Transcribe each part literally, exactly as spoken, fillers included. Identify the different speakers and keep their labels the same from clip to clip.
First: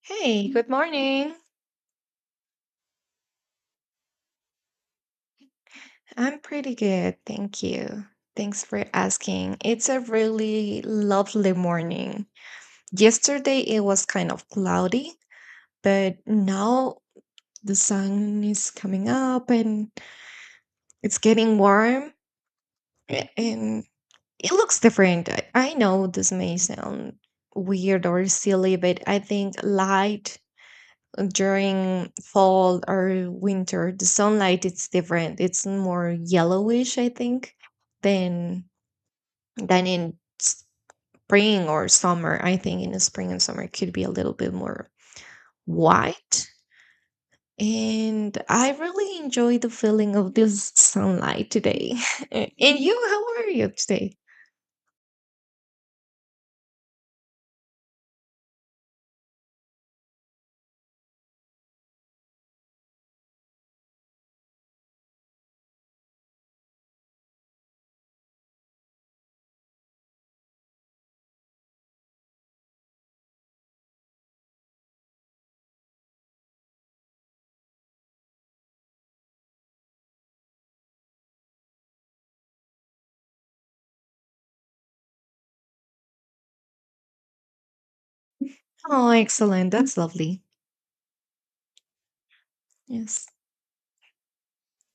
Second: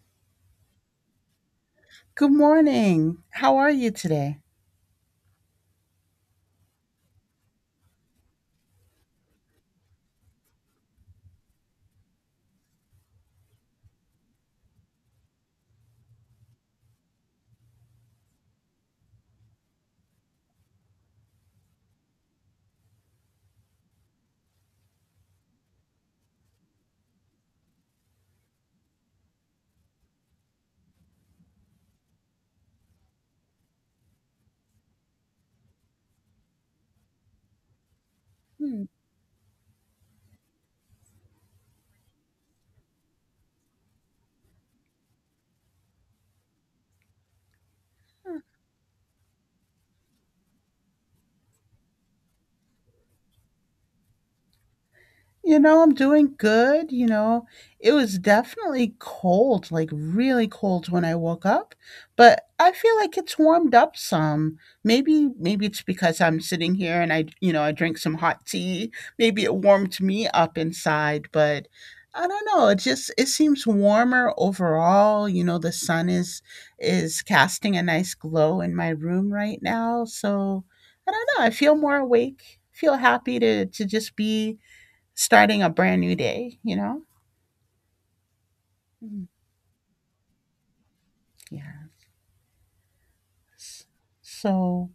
Speaker 1: Hey, good morning.
Speaker 2: Good morning. How are you today?
Speaker 1: I'm pretty good. Thank you. Thanks for asking. It's a really lovely morning. Yesterday it was kind of cloudy, but now the sun is coming up and it's getting warm a- and it looks different. I I know this may sound weird or silly, but I think light during fall or winter, the sunlight, it's different. It's more yellowish, I think, than
Speaker 2: Hmm.
Speaker 1: than in spring or summer. I think in the spring and summer it could be a little bit more white. And I really enjoy the feeling of this sunlight today. And you, how are you today?
Speaker 2: You know, I'm doing good, you know. It was definitely cold, like really cold when I woke up, but I feel like it's warmed up some. Maybe maybe it's because I'm sitting here and I, you know, I drink some hot tea. Maybe it warmed me up inside, but I don't know. It just it seems warmer overall. You know, the sun is is casting a nice glow in my room right now, so I don't know. I feel more awake. Feel happy to to just be starting a brand new day, you know?
Speaker 1: Oh,
Speaker 2: Mm,
Speaker 1: excellent. That's lovely. Yes.
Speaker 2: yes. So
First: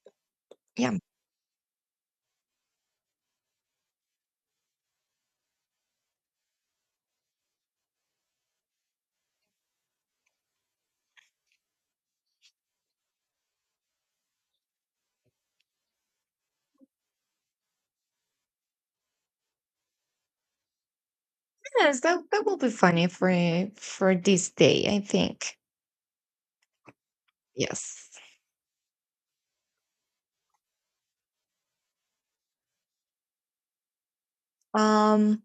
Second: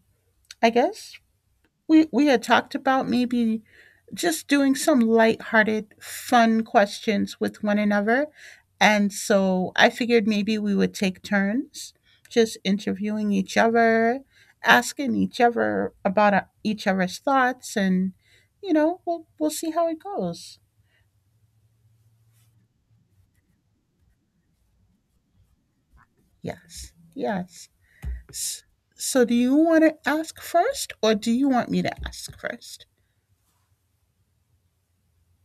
Speaker 2: I
Speaker 1: Yeah.
Speaker 2: guess we we had talked about maybe just doing some lighthearted, fun questions with one another. And so I figured maybe we would take turns just interviewing each other, asking each other about uh, each other's thoughts and you know, we'll we'll see how it goes.
Speaker 1: Yes, that, that will be funny for for this day, I think.
Speaker 2: Yes. Yes.
Speaker 1: Yes.
Speaker 2: S- So do you want to ask first or do you want me to ask first?
Speaker 1: um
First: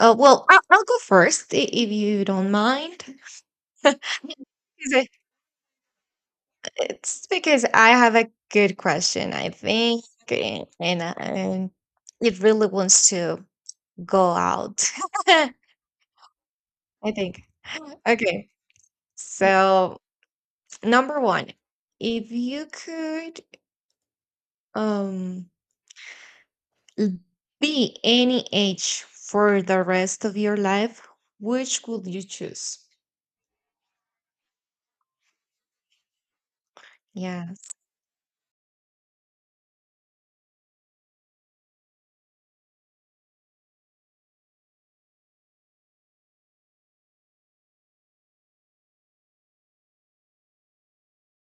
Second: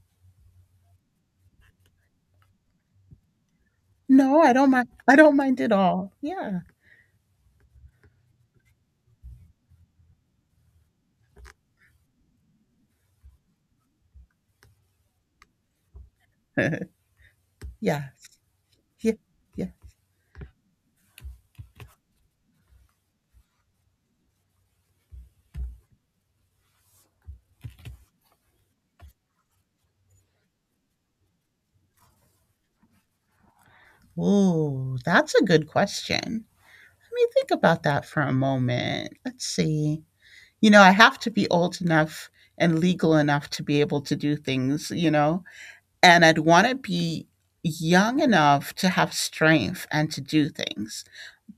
Speaker 1: Uh, well, I'll, I'll go first, i- if you don't mind.
Speaker 2: No, I don't mind.
Speaker 1: Is it-
Speaker 2: I don't mind at all. Yeah.
Speaker 1: It's because I have a good question, I think, and, and, uh, and it really wants to go out. I think.
Speaker 2: Yeah.
Speaker 1: Okay,
Speaker 2: Yeah. Yeah.
Speaker 1: so number one, if you could um, l- be any age for the rest of your life, which would you choose?
Speaker 2: Oh, that's a good question. Let me think
Speaker 1: Yeah.
Speaker 2: about that for a moment. Let's see. You know, I have to be old enough and legal enough to be able to do things, you know, and I'd want to be young enough to have strength and to do things,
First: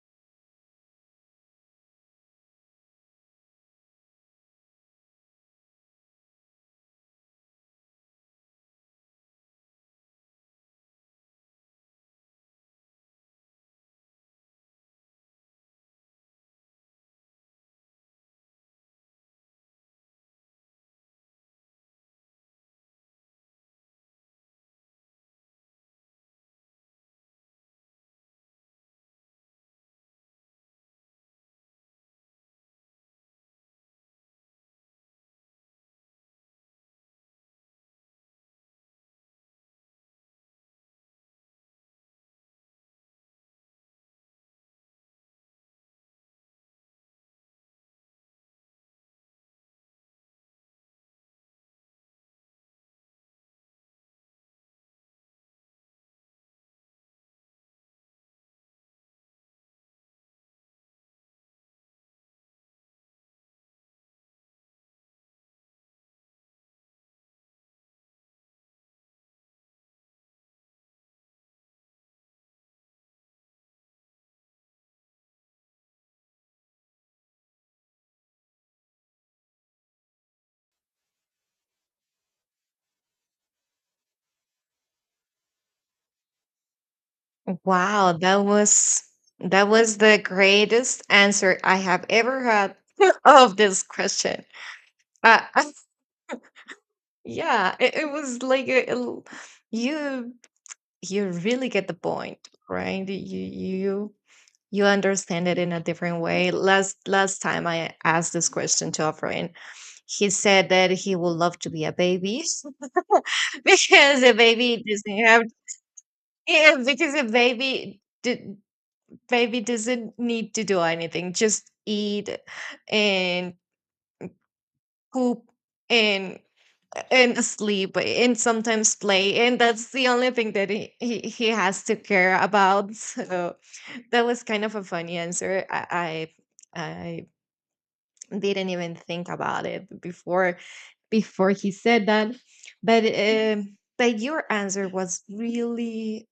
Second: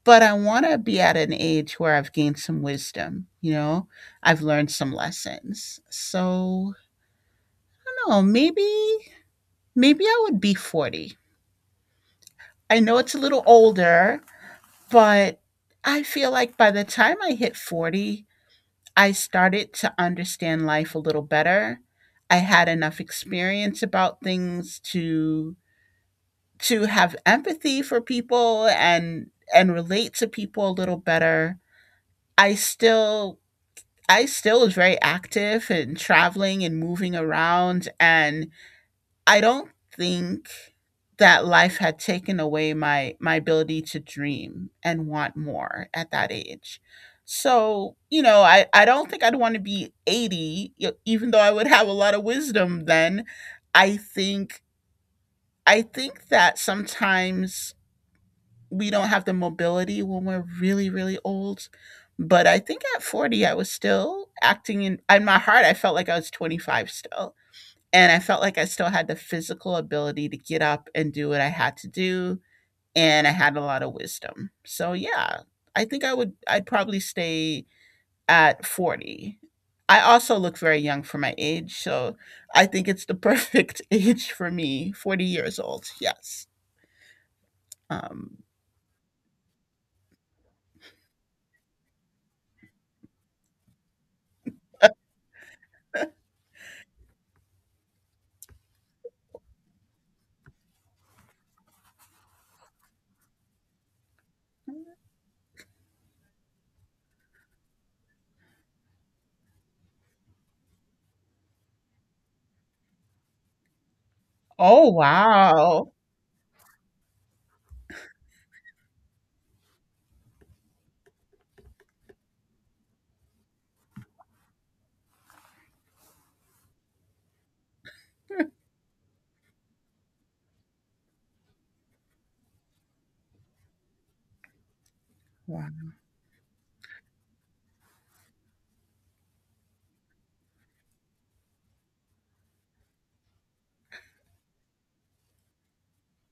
Speaker 2: but I want to be at an age where I've gained some wisdom, you know? I've learned some lessons. So, I don't know, maybe maybe I would be forty. I know it's a little older, but I feel like by the time I hit forty, I started to understand life a little better. I had enough experience about things to to have empathy for people and and relate to people a little better. I still I still was very active and traveling and moving around and I don't think that life had taken away my my ability to dream and want more at that age. So, you know, I, I don't think I'd want to be eighty, y- even though I would have a lot of wisdom then. I think I think that sometimes we don't have the mobility when we're really really old, but I think at forty I was still acting in in my heart. I felt like I was twenty-five still and I felt like I still had the physical ability to get up and do what I had to do, and I had a lot of wisdom. So yeah, I think i would i'd probably stay at forty. I also look very young for my age, so I think it's the perfect age for me. forty years old. Yes.
Speaker 1: Wow,
Speaker 2: um
Speaker 1: that was that was the greatest answer I have ever had of this question. Uh, I- yeah, it, it was like a, a l- you you really get the point, right? You you you understand it in a different way. Last last time I asked this question to a friend, he said that he would love to be a baby. Because a baby
Speaker 2: oh
Speaker 1: doesn't have.
Speaker 2: wow.
Speaker 1: Yeah, because a baby. baby doesn't need to do anything, just eat and poop and and sleep and sometimes play, and that's the only thing that he, he, he has to care about. So that was kind of a funny answer.
Speaker 2: Wow.
Speaker 1: I i, I didn't even think about it before before he said that, but um but your answer was really,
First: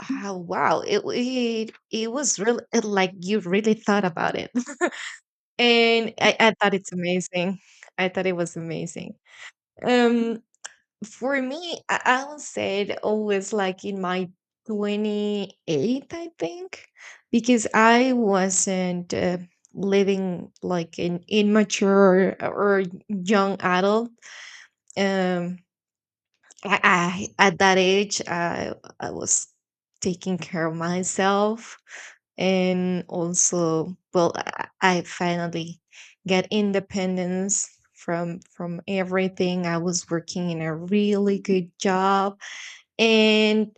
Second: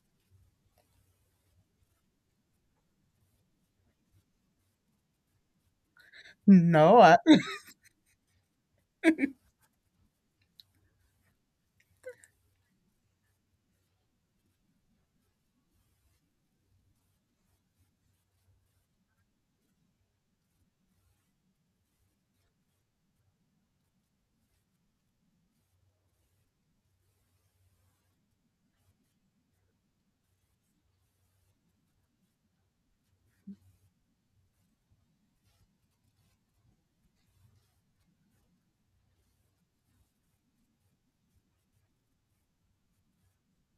Speaker 1: uh, wow, it, it it was really like you really thought about it. And I I thought it's
Speaker 2: No, I,
Speaker 1: amazing. I thought it was amazing. Um, for me, I, I would say it always like in my twenty-eighth, I think, because I wasn't uh, living like an immature or young adult. Um, I, I at that age I I was taking care of myself. And also, well, I, I finally get independence from from everything. I was working in a really good job, and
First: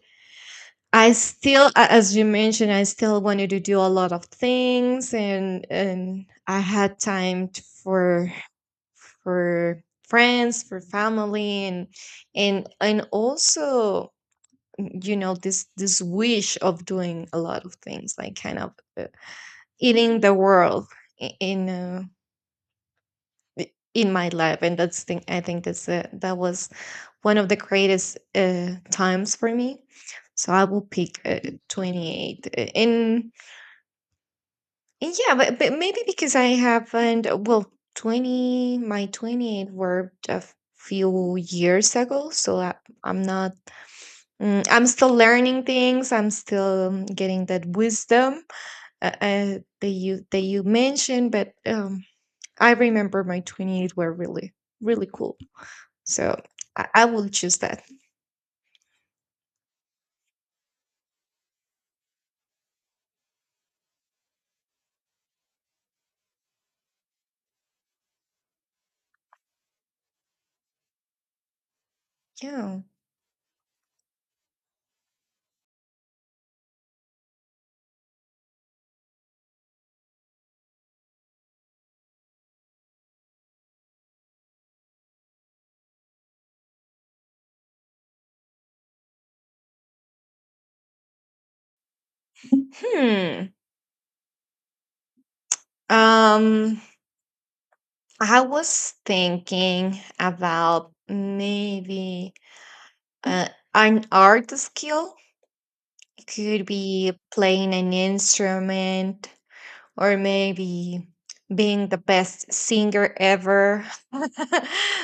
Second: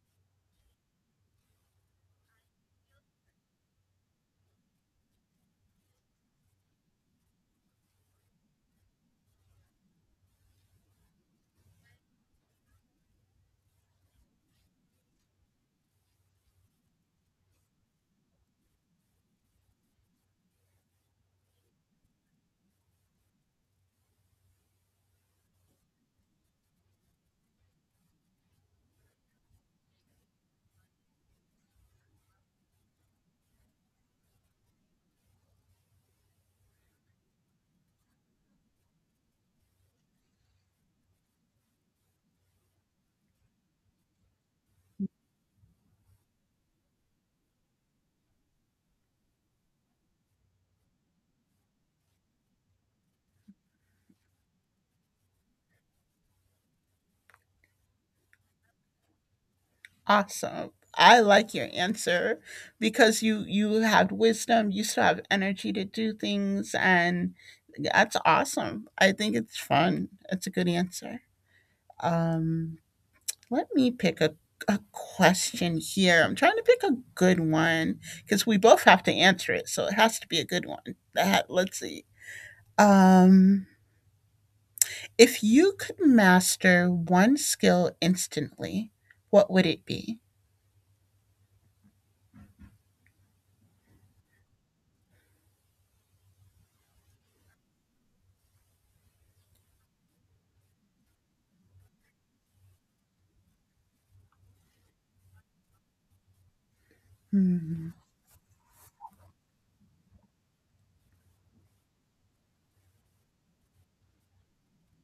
Speaker 1: I still, a- as you mentioned, I still wanted to do a lot of things, and and I had time, t- for for friends, for family, and and and also, you know, this this wish of doing a lot of things, like, kind of, uh, eating the world, i- in uh, i- in my life. And that's thing I think, that's uh, that was one of the greatest uh, times for me. So I will pick, uh, twenty-eight, uh, and, and yeah, but, but maybe because I haven't, uh, well, twenty, my twenty-eight were a few years ago. So I, i'm not. Mm, I'm still learning things. I'm still, um, getting that wisdom, uh, uh, that you that you mentioned, but um, I remember my twenty-eight were really really cool. So I, I will choose that.
Speaker 2: awesome. I like your answer because you you have wisdom, you still have energy to do things and that's awesome. I think it's fun. It's a good answer. Um
Speaker 1: Yeah.
Speaker 2: Let me pick a a question here. I'm trying to pick a good one because we both have to answer it, so it has to be a good one. That let's see. Um if you could master one skill instantly, what would it be?
Speaker 1: Hmm. Um. I was thinking about maybe uh, an art skill. It could be playing
Speaker 2: Hmm.
Speaker 1: an instrument, or maybe being the best singer ever.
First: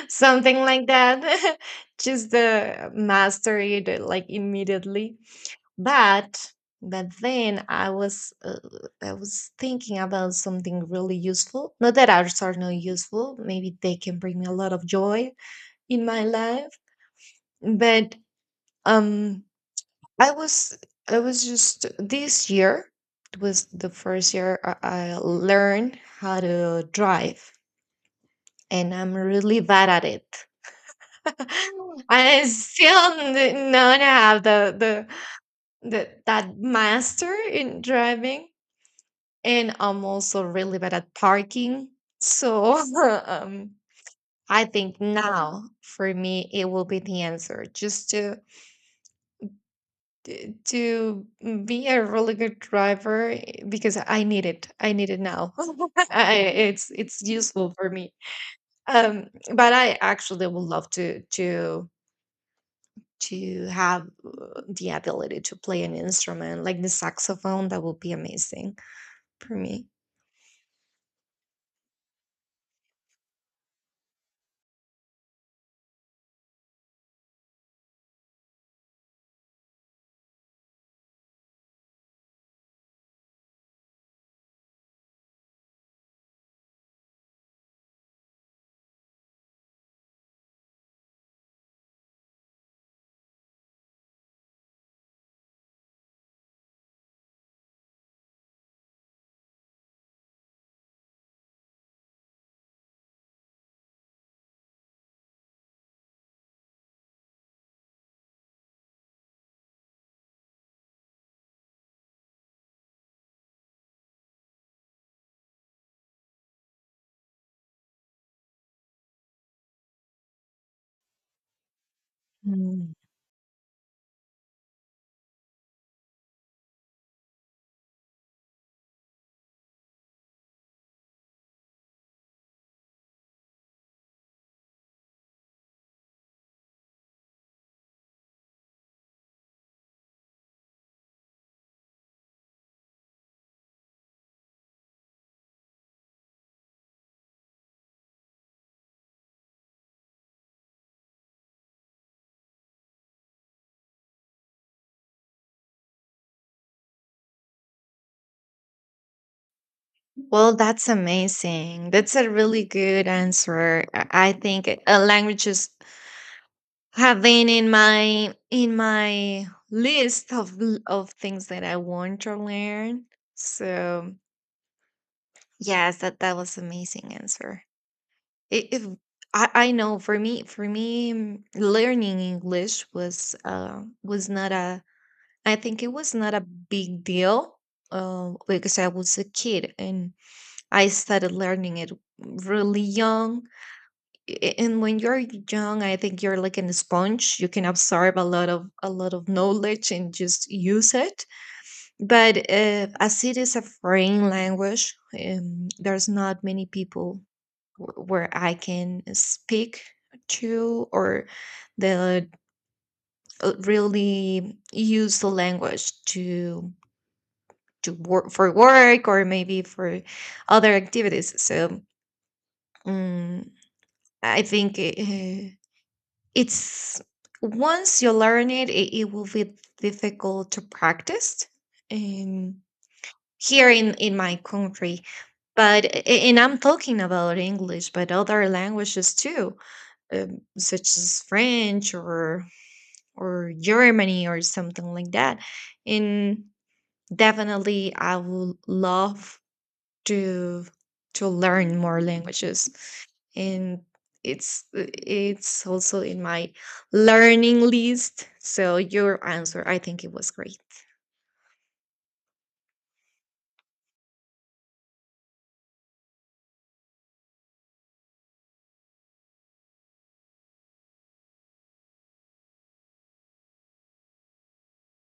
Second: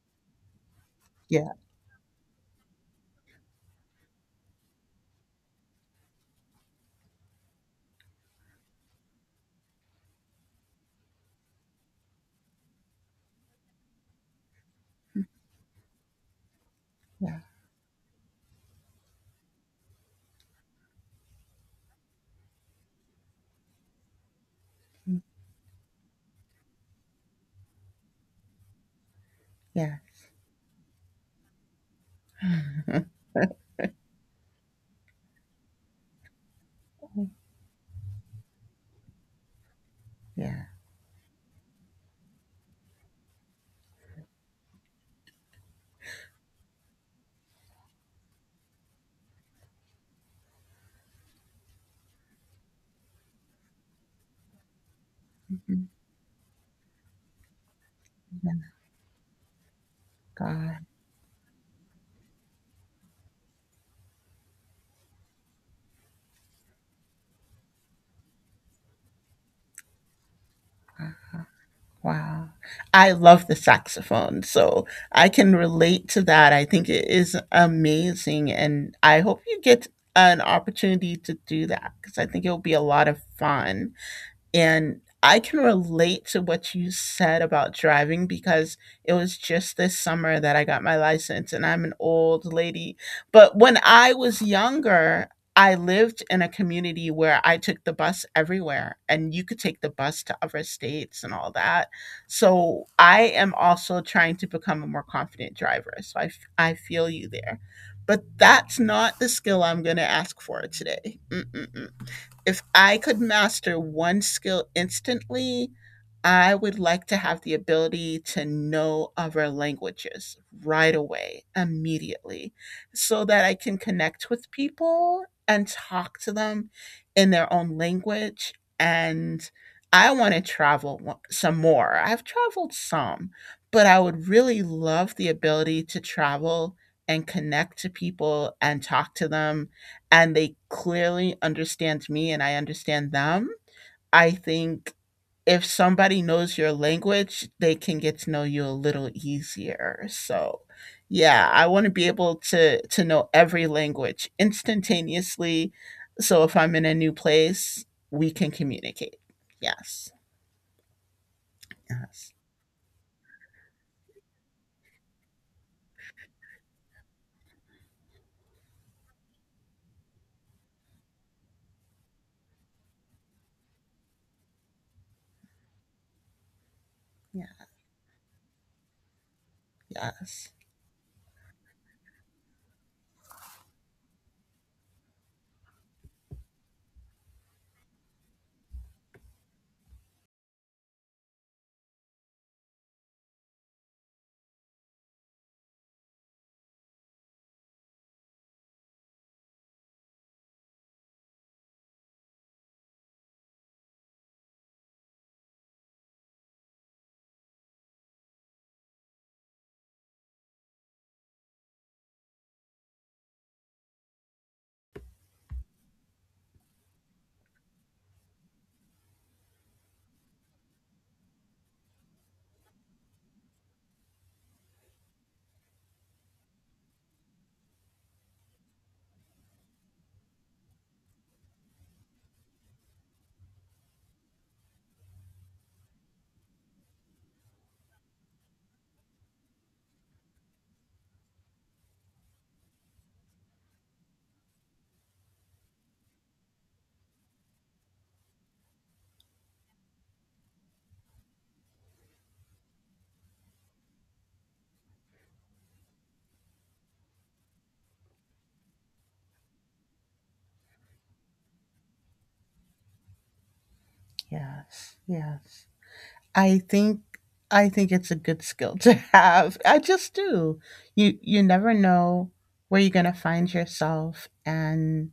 Speaker 1: Something like that.
Speaker 2: Yeah.
Speaker 1: Just the mastery, it, like, immediately. But but then i was uh, i was thinking about something really useful. Not that arts are not useful, maybe they can bring me a lot of joy in my life.
Speaker 2: Yeah.
Speaker 1: But um I was I was just this year, it was the first year I, I
Speaker 2: Mm,
Speaker 1: learned how to drive, and I'm really bad
Speaker 2: yeah.
Speaker 1: at it. I
Speaker 2: Mhm,
Speaker 1: still n- not have the, the the that master in driving, and I'm also
Speaker 2: yeah.
Speaker 1: really bad at parking. So um I think now for me it will be the answer, just to t- to be a really good driver, eh, because I need it. I need it now.
Speaker 2: Mhm,
Speaker 1: I, it's it's useful for me.
Speaker 2: yeah,
Speaker 1: Um, but I actually would
Speaker 2: God.
Speaker 1: love to to to have, uh, the ability to play an instrument like the saxophone. That would be amazing for me.
Speaker 2: Wow. Wow. I love the saxophone. So I can relate to that. I think it is amazing. And I hope you get an opportunity to do that because I think it'll be a lot of fun. And I can relate to what you said about driving because it was just this summer that I got my license and I'm an old lady. But when I was younger, I lived in a community where I took the bus everywhere and you could take the bus to other states and all that. So I am also trying to become a more confident driver. So I, f- I feel you there. But that's not the skill I'm going to ask for today. Mm mm if I could master one skill instantly, I would like to have the ability to know other languages right away, immediately,
Speaker 1: Mm.
Speaker 2: so that I can connect with people and talk to them in their own language. And I want to travel wa- some more. I've traveled some, but I would really love the ability to travel and connect to people and talk to them and they clearly understand me and I understand them. I think if somebody knows your language, they can get to know you a little easier. So, yeah, I want to be able to to know every language instantaneously. So if I'm in a new place, we can communicate. Yes.
Speaker 1: Well, that's amazing. That's a
Speaker 2: Yes.
Speaker 1: really good answer. I I think, uh, languages have been in my in my list of l- of things that I want to learn. So yes, that that was amazing
Speaker 2: Yeah.
Speaker 1: answer. I- If I, I know, for me
Speaker 2: Yes.
Speaker 1: for me mm, learning English was uh was not a, I think it was not a big deal, uh, because I was a kid and I started learning it really young. A- And when you're young, I think you're like an sponge. You can absorb a lot of a lot of knowledge and just use it. But uh, as it is a foreign language, um, there's not many people wh- where I can speak to, or the uh, really use the language to to work, for work, or maybe for other activities. So. mm, I think, uh, it's, once you learn it, it, it will be difficult to practice in here, in in my country. But a- and I'm talking about English, but other languages too, um, such as French, or or Germany or something like that. And definitely, I would love to to learn more languages. And it's uh, it's also in my learning list. So your answer, I think, it was great.
Speaker 2: Yes. Yes. I think I think it's a good skill to have. I just do. You you never know where you're gonna find yourself and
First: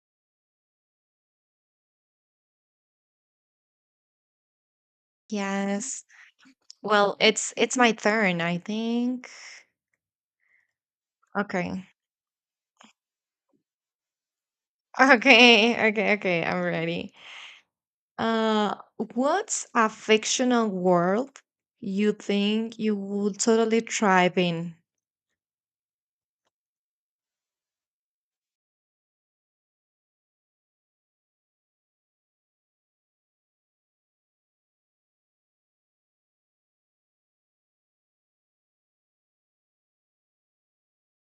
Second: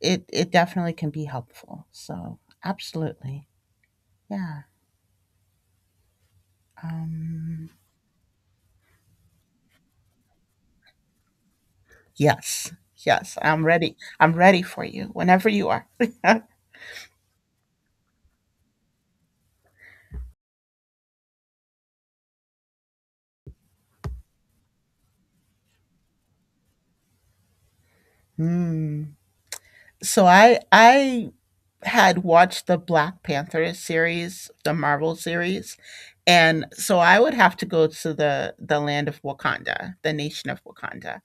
Speaker 2: it it definitely can be helpful. So absolutely. Yeah.
Speaker 1: Yes. Well, it's
Speaker 2: Um
Speaker 1: it's my turn, I think. Okay.
Speaker 2: yes. Yes. I'm ready. I'm ready for you whenever you are.
Speaker 1: Okay, okay, okay, I'm ready. Uh, what's a fictional world you think you would totally thrive in?
Speaker 2: Hmm. So I I had watched the Black Panther series, the Marvel series, and so I would have to go to the the land of Wakanda, the nation of Wakanda.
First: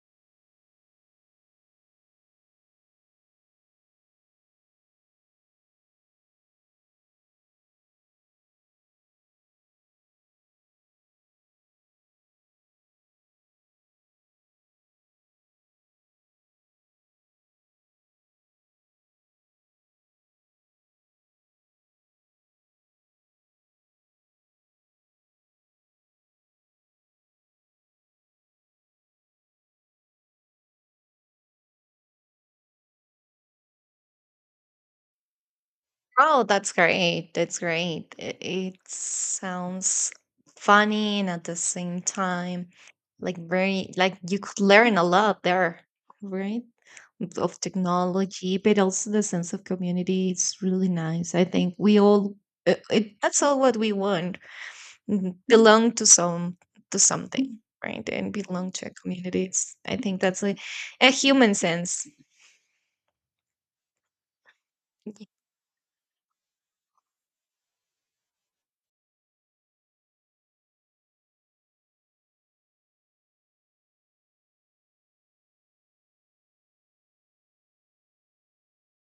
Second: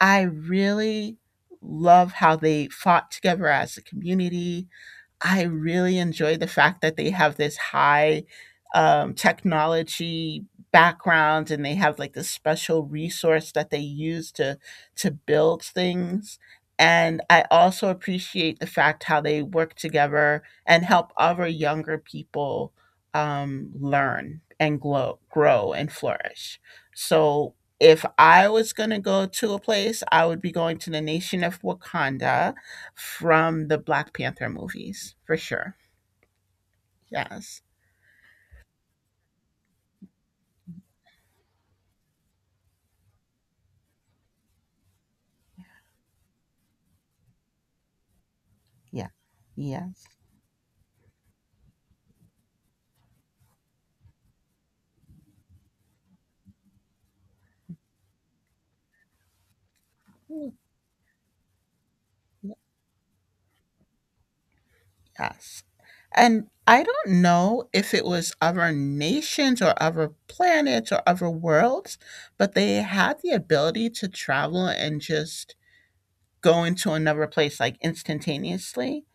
Speaker 2: I really love how they fought together as a community. I really enjoy the fact that they have this high um, technology background and they have like this special resource that they use to to build things. And I also appreciate the fact how they work together and help other younger people um, learn and grow, grow and flourish. So if I was going to go to a place, I would be going to the nation of Wakanda from the Black Panther movies, for sure.
Speaker 1: Oh, that's great. That's
Speaker 2: Yes.
Speaker 1: great. It, it sounds funny, and at the same time, like, very, like, you could learn a lot there, right? Of technology, but
Speaker 2: Yeah.
Speaker 1: also the sense of
Speaker 2: Yes.
Speaker 1: community is really nice. I think we all, it, it, that's all what we want. Mhm. Belong to some to something, right, and belong to a community. It's- I think that's
Speaker 2: Mm,
Speaker 1: a, a human sense.
Speaker 2: yes. And I don't know if it was other nations or other planets or other worlds, but they had the ability to travel and just go into another place like instantaneously.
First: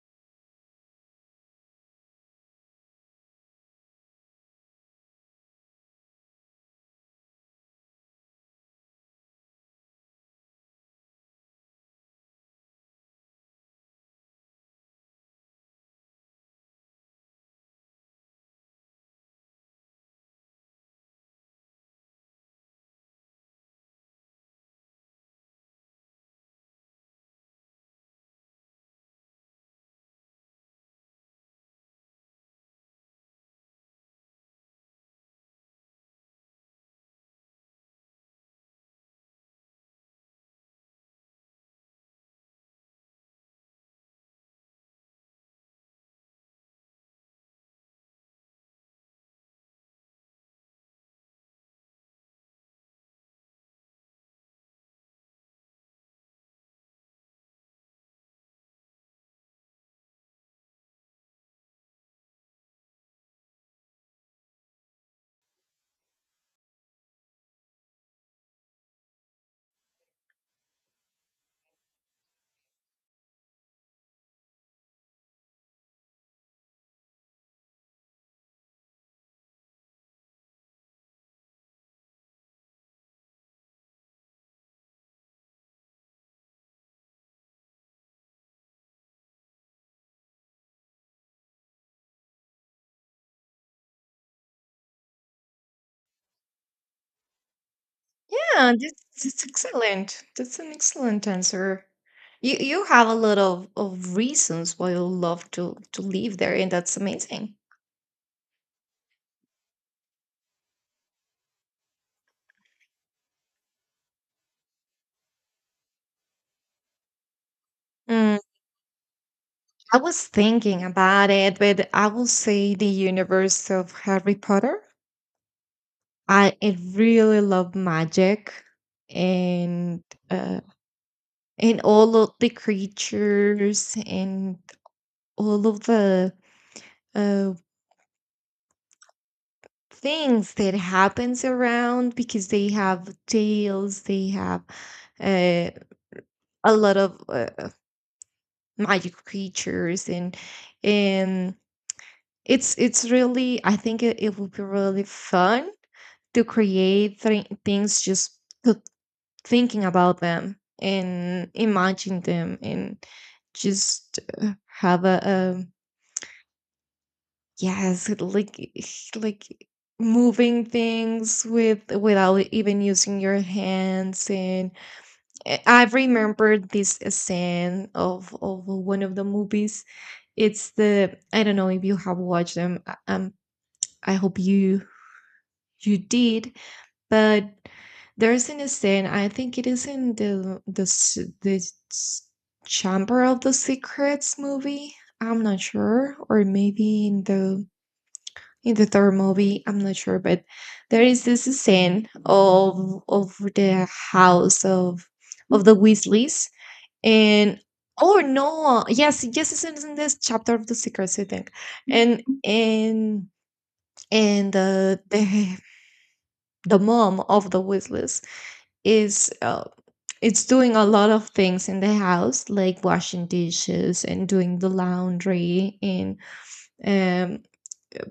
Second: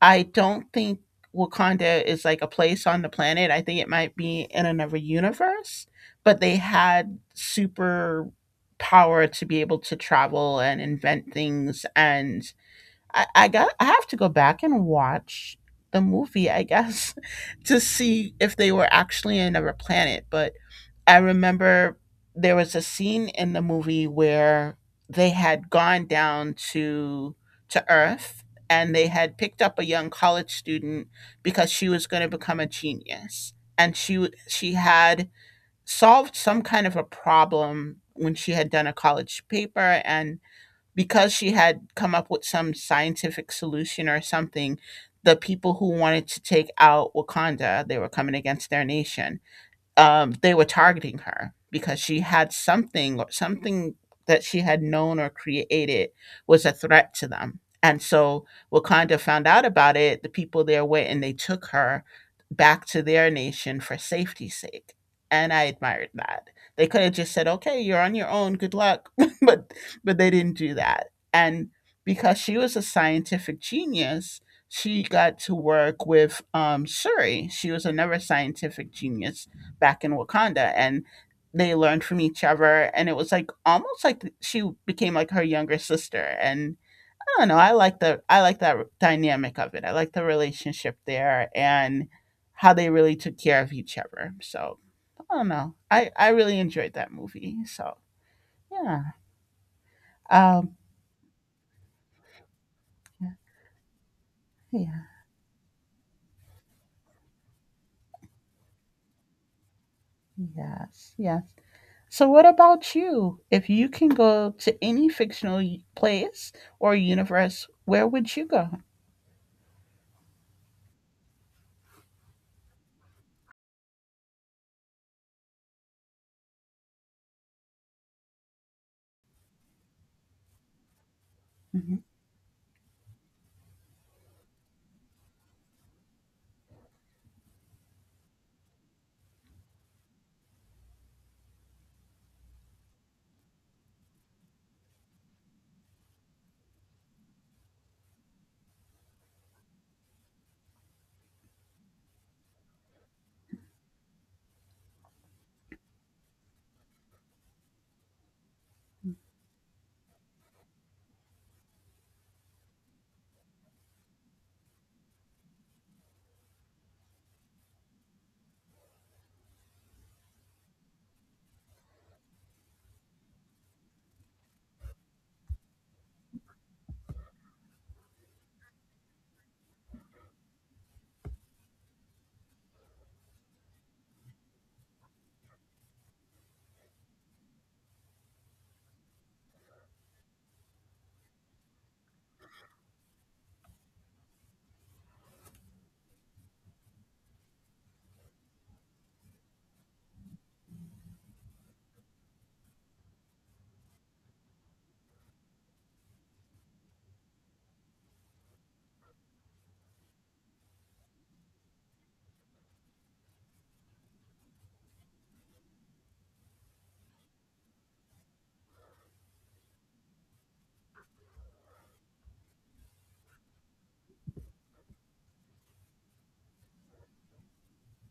Speaker 2: I don't think Wakanda is like a place on the planet. I think it might be in another universe, but they had super power to be able to travel and invent things and I, I got I have to go back and watch the movie, I guess, to see if they were actually in another planet. But I remember there was a scene in the movie where they had gone down to to Earth and they had picked up a young college student because she was going to become a genius and she w- she had solved some kind of a problem when she had done a college paper, and because she had come up with some scientific solution or something, the people who wanted to take out Wakanda, they were coming against their nation. Um, they were targeting her because she had something or something that she had known or created was a threat to them. And so Wakanda found out about it. The people there went and they took her back to their nation for safety's sake. And I admired that. They could have just said, "Okay, you're on your own. Good luck," but but they didn't do that. And because she was a scientific genius, she got to work with um, Suri. She was another scientific genius back in Wakanda and they learned from each other and it was like almost like she became like her younger sister and I don't know, I like the I like that dynamic of it. I like the relationship there and how they really took care of each other. So, I don't know. I I really enjoyed that movie. So,
Speaker 1: Yeah, this
Speaker 2: yeah.
Speaker 1: is excellent. That's an
Speaker 2: Um
Speaker 1: excellent answer. You you have a
Speaker 2: yeah.
Speaker 1: lot of, of reasons why you
Speaker 2: Yes.
Speaker 1: love to to live there, and that's amazing.
Speaker 2: Yes. Yeah. So, what about you? If you can go to any fictional y- place or universe, where would
Speaker 1: Mm,
Speaker 2: you go?
Speaker 1: I was thinking about it, but I will say the universe of Harry Potter. I, I really love magic, and uh, and
Speaker 2: Mm-hmm.
Speaker 1: all of the creatures, and all of the, uh, things that happens around, because they have tails, they have, uh, a lot of, uh, magic creatures. And and it's it's really, I think, it, it would be really fun to create th- things, just th- thinking about them and imagine them, and just uh, have a, um, yes, like like moving things with without even using your hands. And I- I've remembered this uh, scene of of one of the movies. It's the I don't know if you have watched them. uh, Um, I hope you you did, but there's an scene. I think it is in the the s- the s- Chamber of the Secrets movie. I'm not sure, or maybe in the in the third movie. I'm not sure, but there is this scene of of the house of of the Weasleys. And, oh, no, yes, yes, it's in it's in this Chapter of the Secrets, I think. And and and uh, the the mom of the Weasleys is uh, it's doing a lot of things in the house, like washing dishes and doing the laundry, and um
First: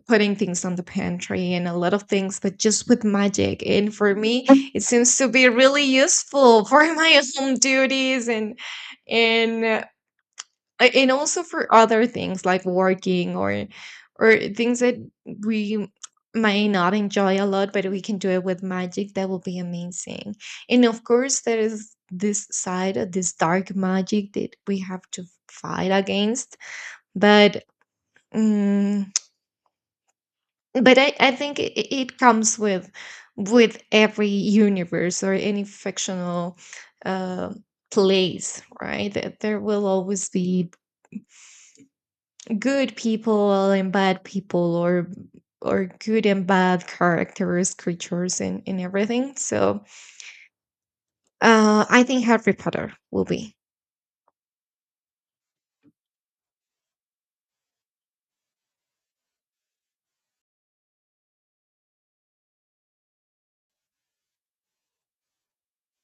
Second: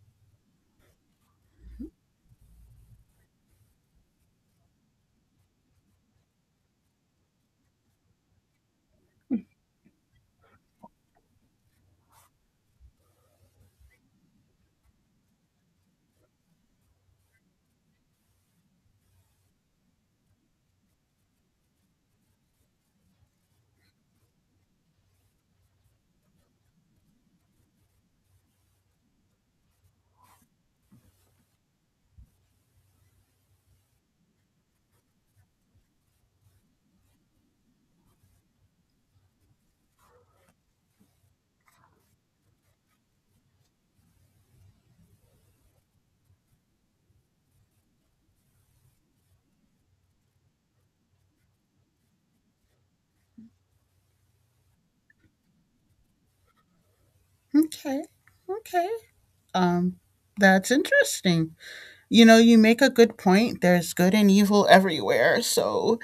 Speaker 1: putting things on the pantry, and a lot of things, but just with magic. And for me, it seems to be really useful for my home duties, and and uh, a- and also for other things like working, or or things that we might not enjoy a lot, but we can do it with magic. That will be amazing. And of course, there is this side of this dark magic that we have to fight against, but. mm, but I, I think it, it comes with with every universe or any fictional, uh, place, right? That there will always be good people and bad people, or or good and bad characters, creatures, and, and everything. So uh, I think Harry Potter will be.
Speaker 2: Okay. Okay. Um, that's interesting. You know, you make a good point. There's good and evil everywhere. So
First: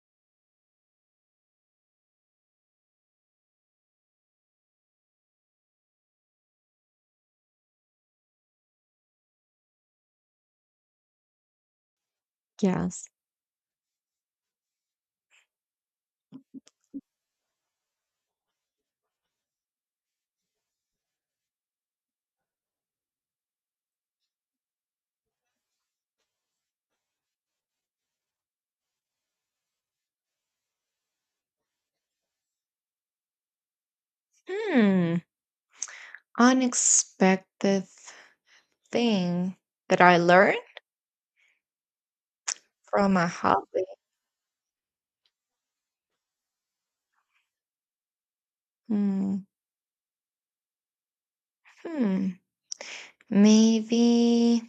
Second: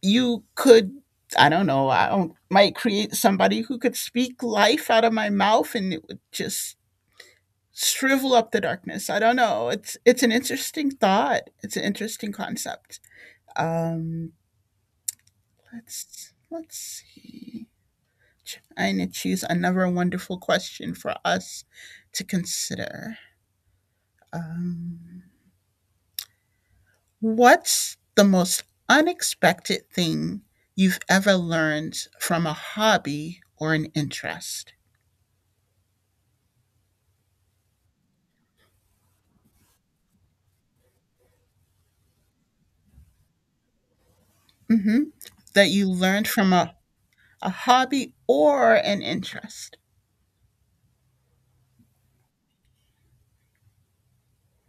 Speaker 2: you could, I don't know, I don't, might create somebody who could speak life out of my mouth and it would just shrivel up the darkness. I don't know. It's it's an interesting thought. It's an interesting concept.
Speaker 1: Yes.
Speaker 2: Um, let's let's see. Trying to choose another wonderful question for us to consider. Um, What's the most unexpected thing you've ever learned from a hobby or an interest?
Speaker 1: Hmm. Unexpected thing that I learned from a hobby.
Speaker 2: Mhm. That you learned from a, a hobby or an
Speaker 1: Hmm.
Speaker 2: interest.
Speaker 1: Hmm. Maybe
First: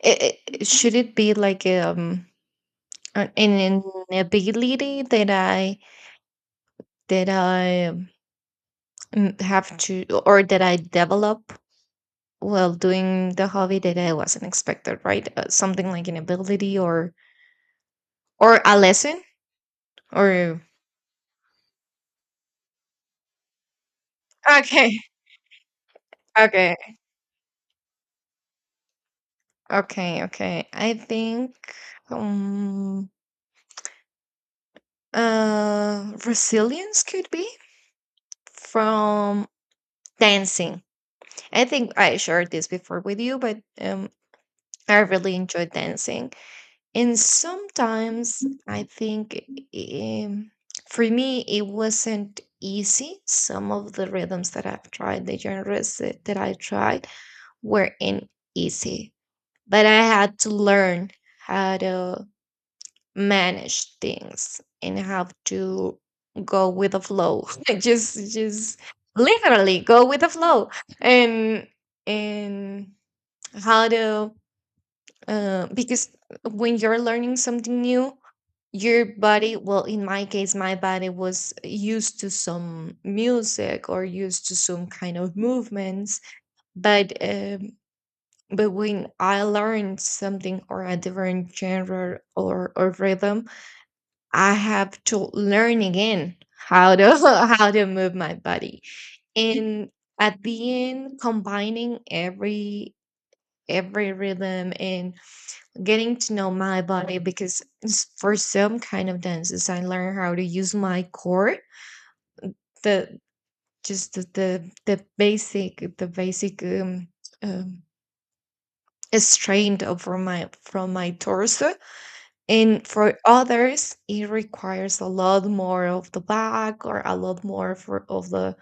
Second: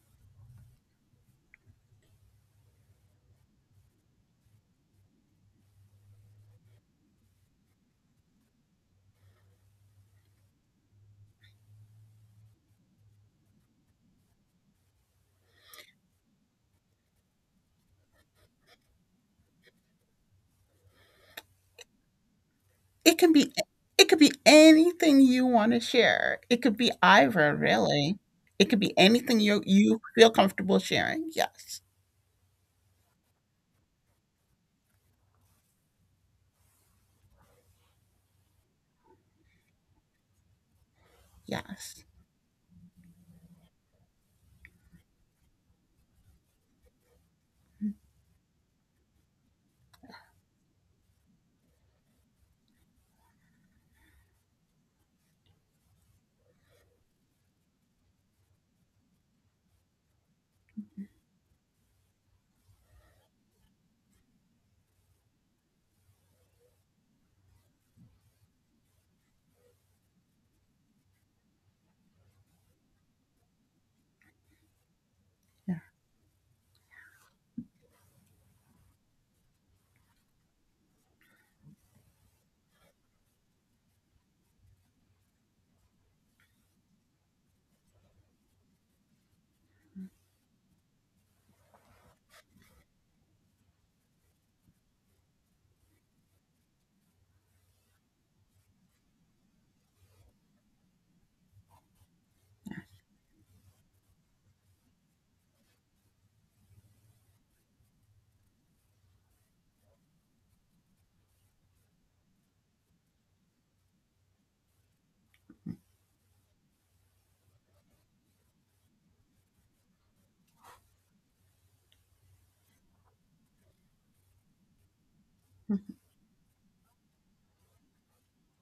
Speaker 1: it, it should it be like, um an an ability that I that I um, mm, have to, or that I develop while doing the hobby that I wasn't expected, right? Uh, something like an ability, or or a lesson, or
Speaker 2: It can be it could be
Speaker 1: okay,
Speaker 2: anything you want to share. It could
Speaker 1: okay,
Speaker 2: be either, really. It could be anything you you
Speaker 1: okay,
Speaker 2: feel
Speaker 1: okay.
Speaker 2: comfortable
Speaker 1: I
Speaker 2: sharing.
Speaker 1: think
Speaker 2: Yes.
Speaker 1: um uh resilience could be from dancing. I think
Speaker 2: Yes.
Speaker 1: I shared this before with you, but um, I really enjoy dancing. And sometimes I think, um, for me, it wasn't easy. Some of the rhythms that I've tried, the genres that that I tried, weren't easy. But I had to learn how to manage things and how to go with the flow. just, just literally go with the flow. And, and, how to uh,
Speaker 2: Yeah.
Speaker 1: because when you're learning something new, your body, well, in my case, my body was used to some music or used to some kind of movements, but um, but when I learned something or a different genre or or rhythm, I have to learn again how to how to move my body. And at the end, combining every every rhythm and getting to know my body, because s- for some kind of dances I learned how to use my core, the just the the, the basic, the basic um, um strength of, from my from my torso. And for others, it requires a lot more of the back, or a lot more for of the,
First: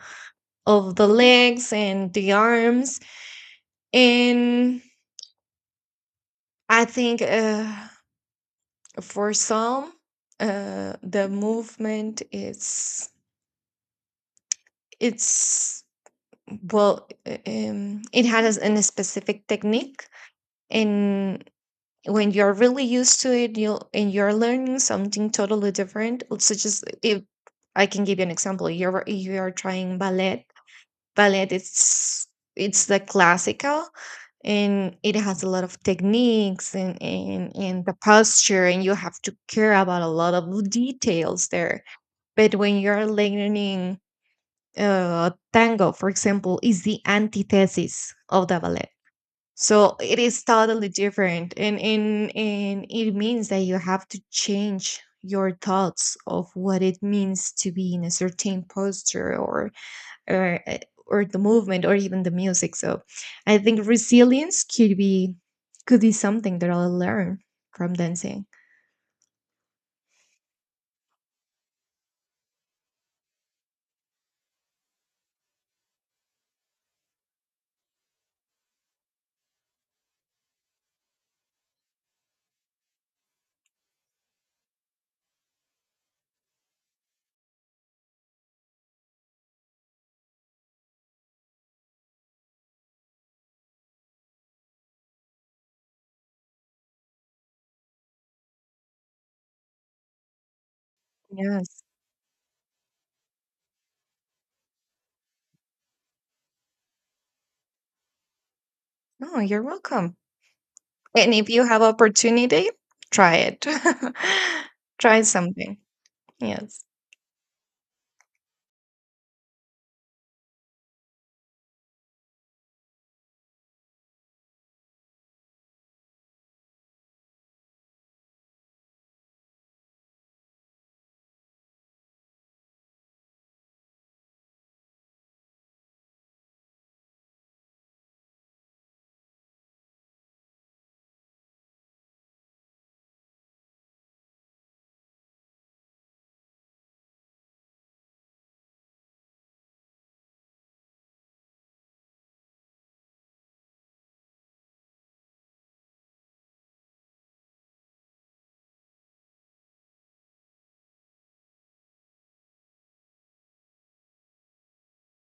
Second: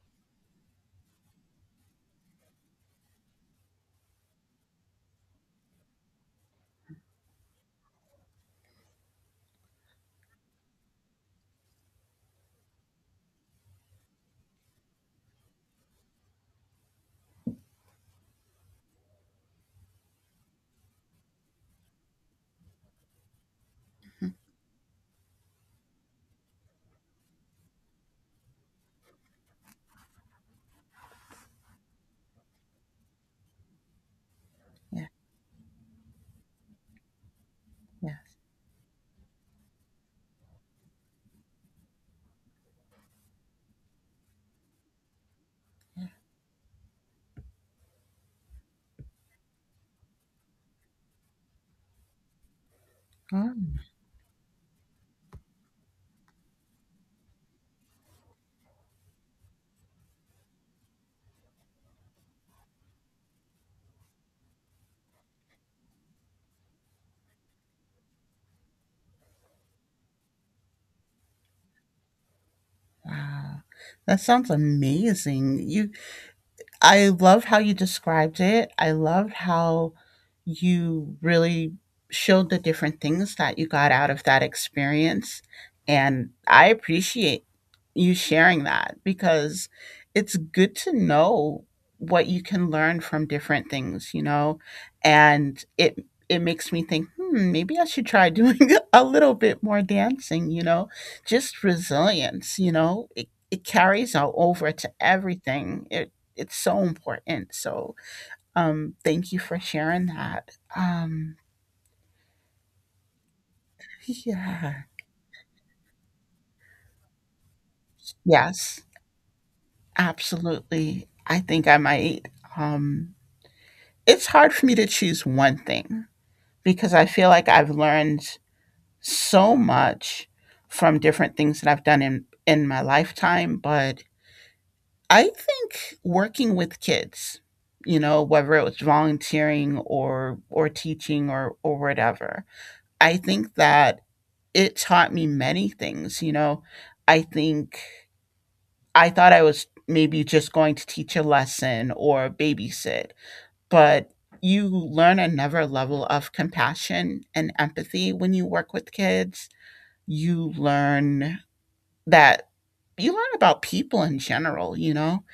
Speaker 1: of the legs and the arms. And I think, uh, for some, uh, the movement is, It's well, uh, um, it has an- a specific technique. And when you're really used to it, you'll, and
Speaker 2: Mhm.
Speaker 1: you're learning something totally different. Such as, if I can give you an example, you're you're trying ballet. Ballet, it's it's the classical, and
Speaker 2: Yeah.
Speaker 1: it has a lot of techniques, and and and the
Speaker 2: Yeah.
Speaker 1: posture, and you have to care about a lot of details there. But when you're learning uh, tango, for example, is the antithesis of the ballet. So it is totally different, and and and it means
Speaker 2: Oh,
Speaker 1: that you have to change your thoughts of what it means to be in a certain posture, or or uh, or the movement or even the music. So I think resilience could be, could be something that I'll learn from dancing.
Speaker 2: wow. That sounds amazing. You I love how you described it. I loved how you really showed the different things that you got out of that experience. And I appreciate you sharing that because it's good to know what you can learn from different things, you know? And it it makes me think, hmm, maybe I should try doing a little bit more dancing, you know? Just
Speaker 1: Yes.
Speaker 2: resilience, you know? It it carries o- over to everything. It it's so important. So um thank you
Speaker 1: Oh,
Speaker 2: for
Speaker 1: you're
Speaker 2: sharing
Speaker 1: welcome.
Speaker 2: that.
Speaker 1: And
Speaker 2: Um
Speaker 1: if you have opportunity, try it.
Speaker 2: yeah.
Speaker 1: Try something. Yes.
Speaker 2: Yes, absolutely. I think I might um it's hard for me to choose one thing because I feel like I've learned so much from different things that I've done in in my lifetime, but I think working with kids, you know, whether it was volunteering or or teaching or or whatever. I think that it taught me many things. You know, I think I thought I was maybe just going to teach a lesson or babysit, but you learn another level of compassion and empathy when you work with kids. You learn that you learn about people in general, you know?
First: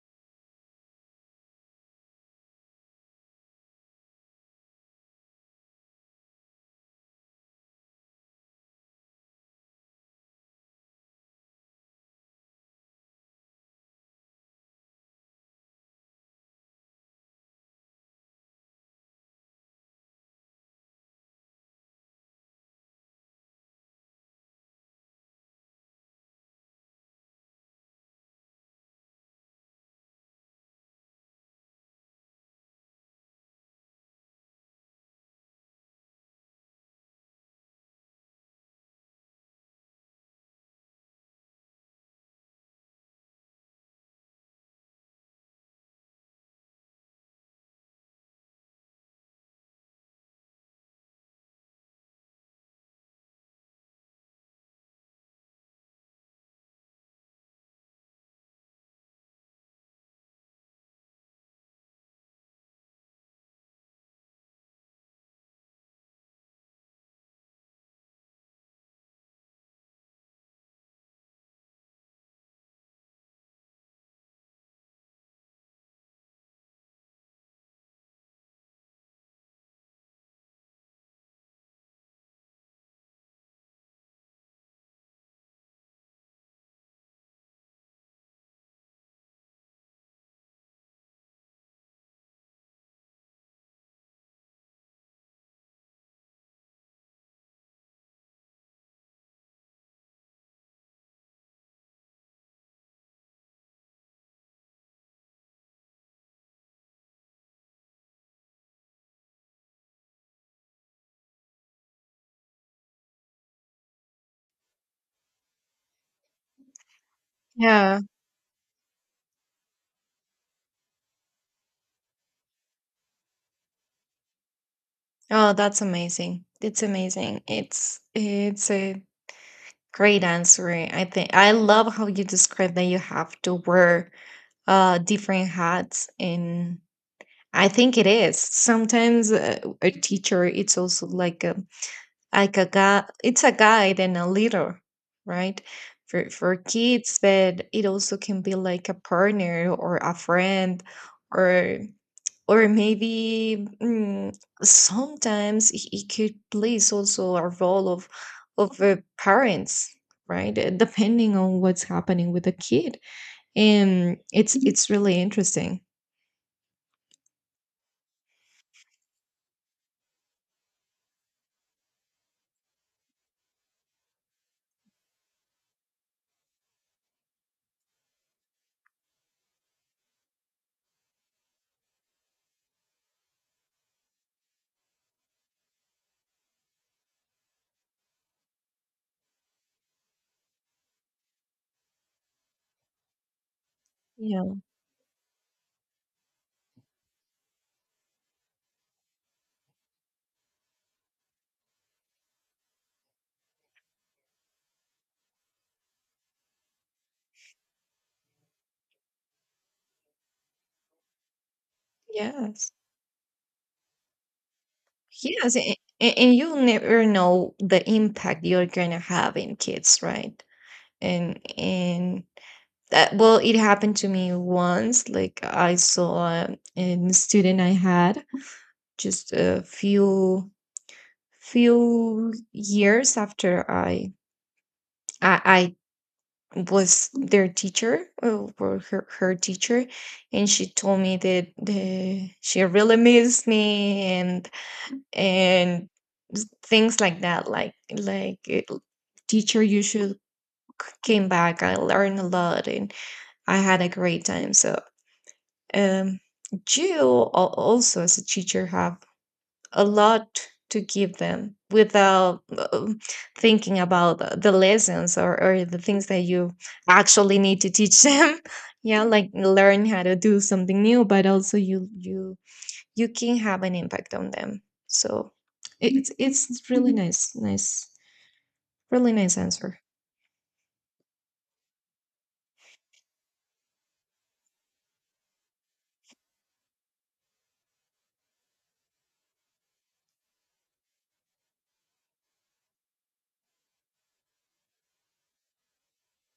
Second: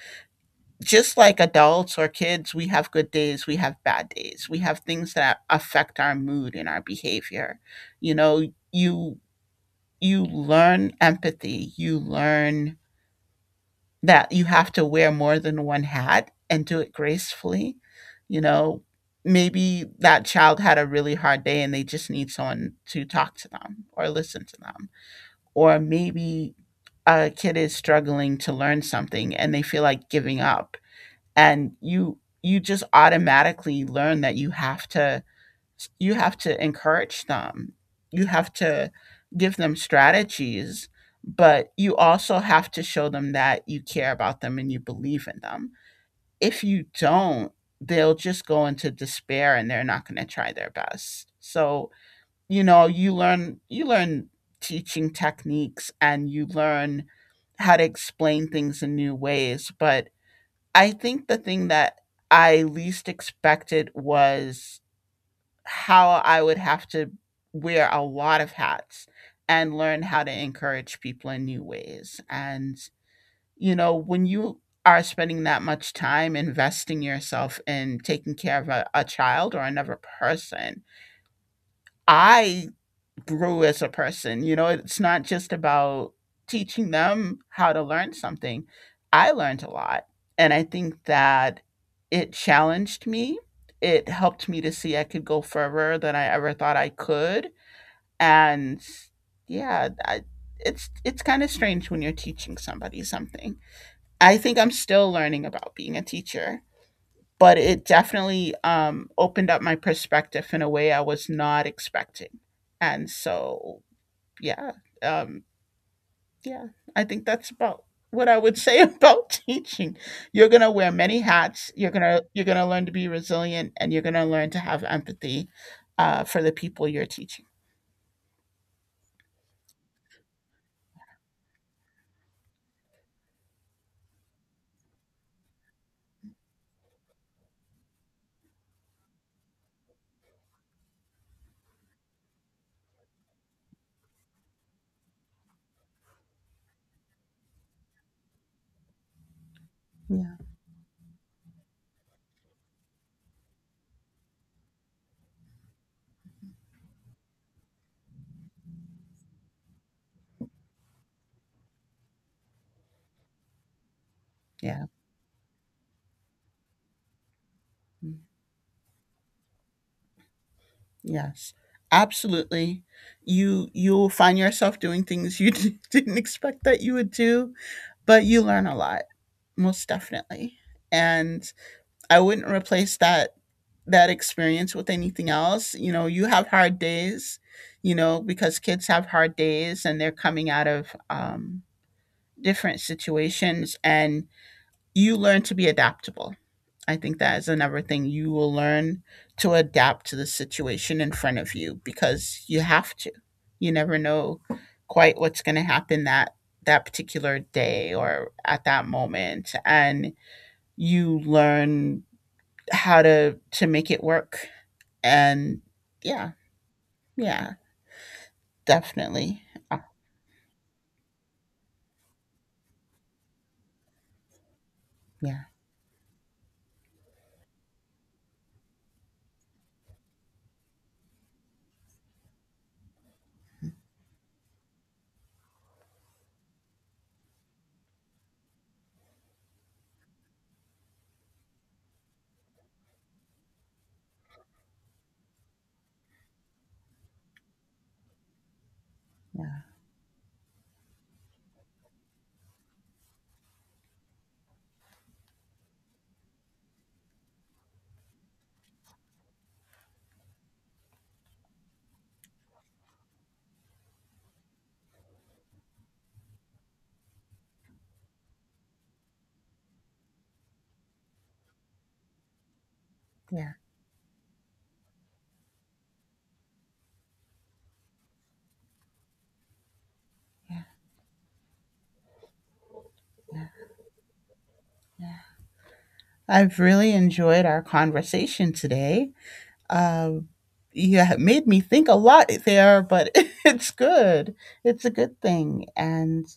Speaker 2: Just like adults or kids, we have good days, we have bad days, we have things that affect our mood and our behavior. You know, you you learn empathy. You learn that you have to wear more than one hat and do it gracefully. You know, maybe that child had a really hard day and they just need someone to talk to them or listen to them. Or maybe a kid is struggling to learn something and they feel like giving up. And you you just automatically learn that you have to you have to encourage them. You have to give them strategies, but you also have to show them that you care about them and you believe in them. If you don't, they'll just go into despair and they're not going to try their best. So, you know, you learn you learn teaching techniques and you learn how to explain things in new ways, but I think the thing that I least expected was how I would have to wear a lot of hats and learn how to encourage people in new ways. And, you know, when you are spending that much time investing yourself in taking care of a, a child or another person, I grew as a person. You know, it's not just about teaching them how to learn something. I learned a lot. And I think that it challenged me. It helped me to see I could go further than I ever thought I could. And yeah, I, it's it's kind of strange when you're teaching somebody something. I think I'm still learning about being a teacher, but it definitely um, opened up my perspective in a way I was not expecting. And so yeah um yeah I think that's about
Speaker 1: Yeah.
Speaker 2: what I would say about teaching. You're going to wear many hats. You're going to you're going to learn to be resilient and you're going to learn to have empathy,
Speaker 1: Oh, that's
Speaker 2: uh, for
Speaker 1: amazing.
Speaker 2: the
Speaker 1: It's
Speaker 2: people you're
Speaker 1: amazing.
Speaker 2: teaching.
Speaker 1: It's it's a great answer. I think I love how you describe that you have to wear uh different hats. And I think it is. Sometimes uh, a teacher, it's also like a, like a guy it's a guide and a leader, right? for for kids, but it also can be like a partner or a
Speaker 2: Yeah,
Speaker 1: friend, or or maybe, mm, sometimes it, it could plays also a role of of uh, parents, right? Uh, depending on what's happening with the kid, and it's, mhm,
Speaker 2: yeah.
Speaker 1: it's really interesting.
Speaker 2: Mm, yes, absolutely. You you'll find yourself doing things you didn't expect that you would do, but you learn a lot, most definitely. And I wouldn't replace that that experience with anything else. You know, you have hard days, you know, because kids have hard days and they're coming out of um, different situations, and
Speaker 1: Yeah.
Speaker 2: you learn to be adaptable. I think that is another thing you will learn, to adapt to the situation in front of you because you have to. You never know quite what's going to happen that that particular day or at that moment, and you learn
Speaker 1: Yes.
Speaker 2: how to to make it work.
Speaker 1: Yes,
Speaker 2: And
Speaker 1: and
Speaker 2: yeah,
Speaker 1: and you never
Speaker 2: yeah,
Speaker 1: know the impact you're gonna have
Speaker 2: definitely.
Speaker 1: in
Speaker 2: Oh,
Speaker 1: kids, right? and and that, well, it happened to me once, like
Speaker 2: yeah,
Speaker 1: I saw a, a student I had just a few few years after I, i, I was their teacher, uh, or her, her teacher. And she told me that the, she really missed me, and and things like that, like like it, teacher you should, c- came back, I learned a lot, and I had a great time. So, um, you al- also as a teacher have a lot to give them without, um, thinking about the the lessons, or, or the things that you actually need to teach them. Yeah, like learn how to do something new, but also you you you can
Speaker 2: yeah,
Speaker 1: have an impact on them. So it's it's really nice, nice, really nice answer.
Speaker 2: yeah, yeah, yeah. I've really enjoyed our conversation today. Um, you ha- made me think a lot there, but it's good. It's a good thing. And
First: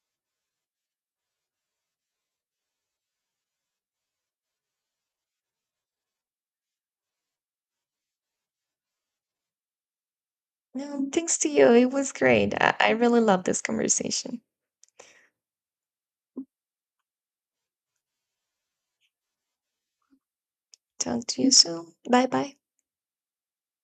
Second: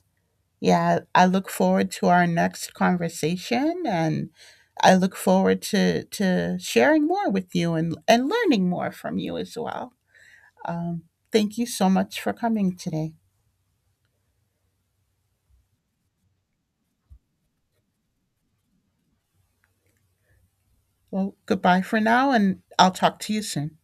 Speaker 2: yeah, I look forward to our next conversation and I look forward to to sharing more with you and and learning more from you as well. Um,
Speaker 1: No, thanks to
Speaker 2: thank you
Speaker 1: you.
Speaker 2: so
Speaker 1: It was
Speaker 2: much for
Speaker 1: great.
Speaker 2: coming
Speaker 1: I, I
Speaker 2: today.
Speaker 1: really love this conversation. Talk
Speaker 2: Well,
Speaker 1: to you
Speaker 2: goodbye
Speaker 1: soon.
Speaker 2: for
Speaker 1: Bye
Speaker 2: now,
Speaker 1: bye.
Speaker 2: and I'll talk to you soon.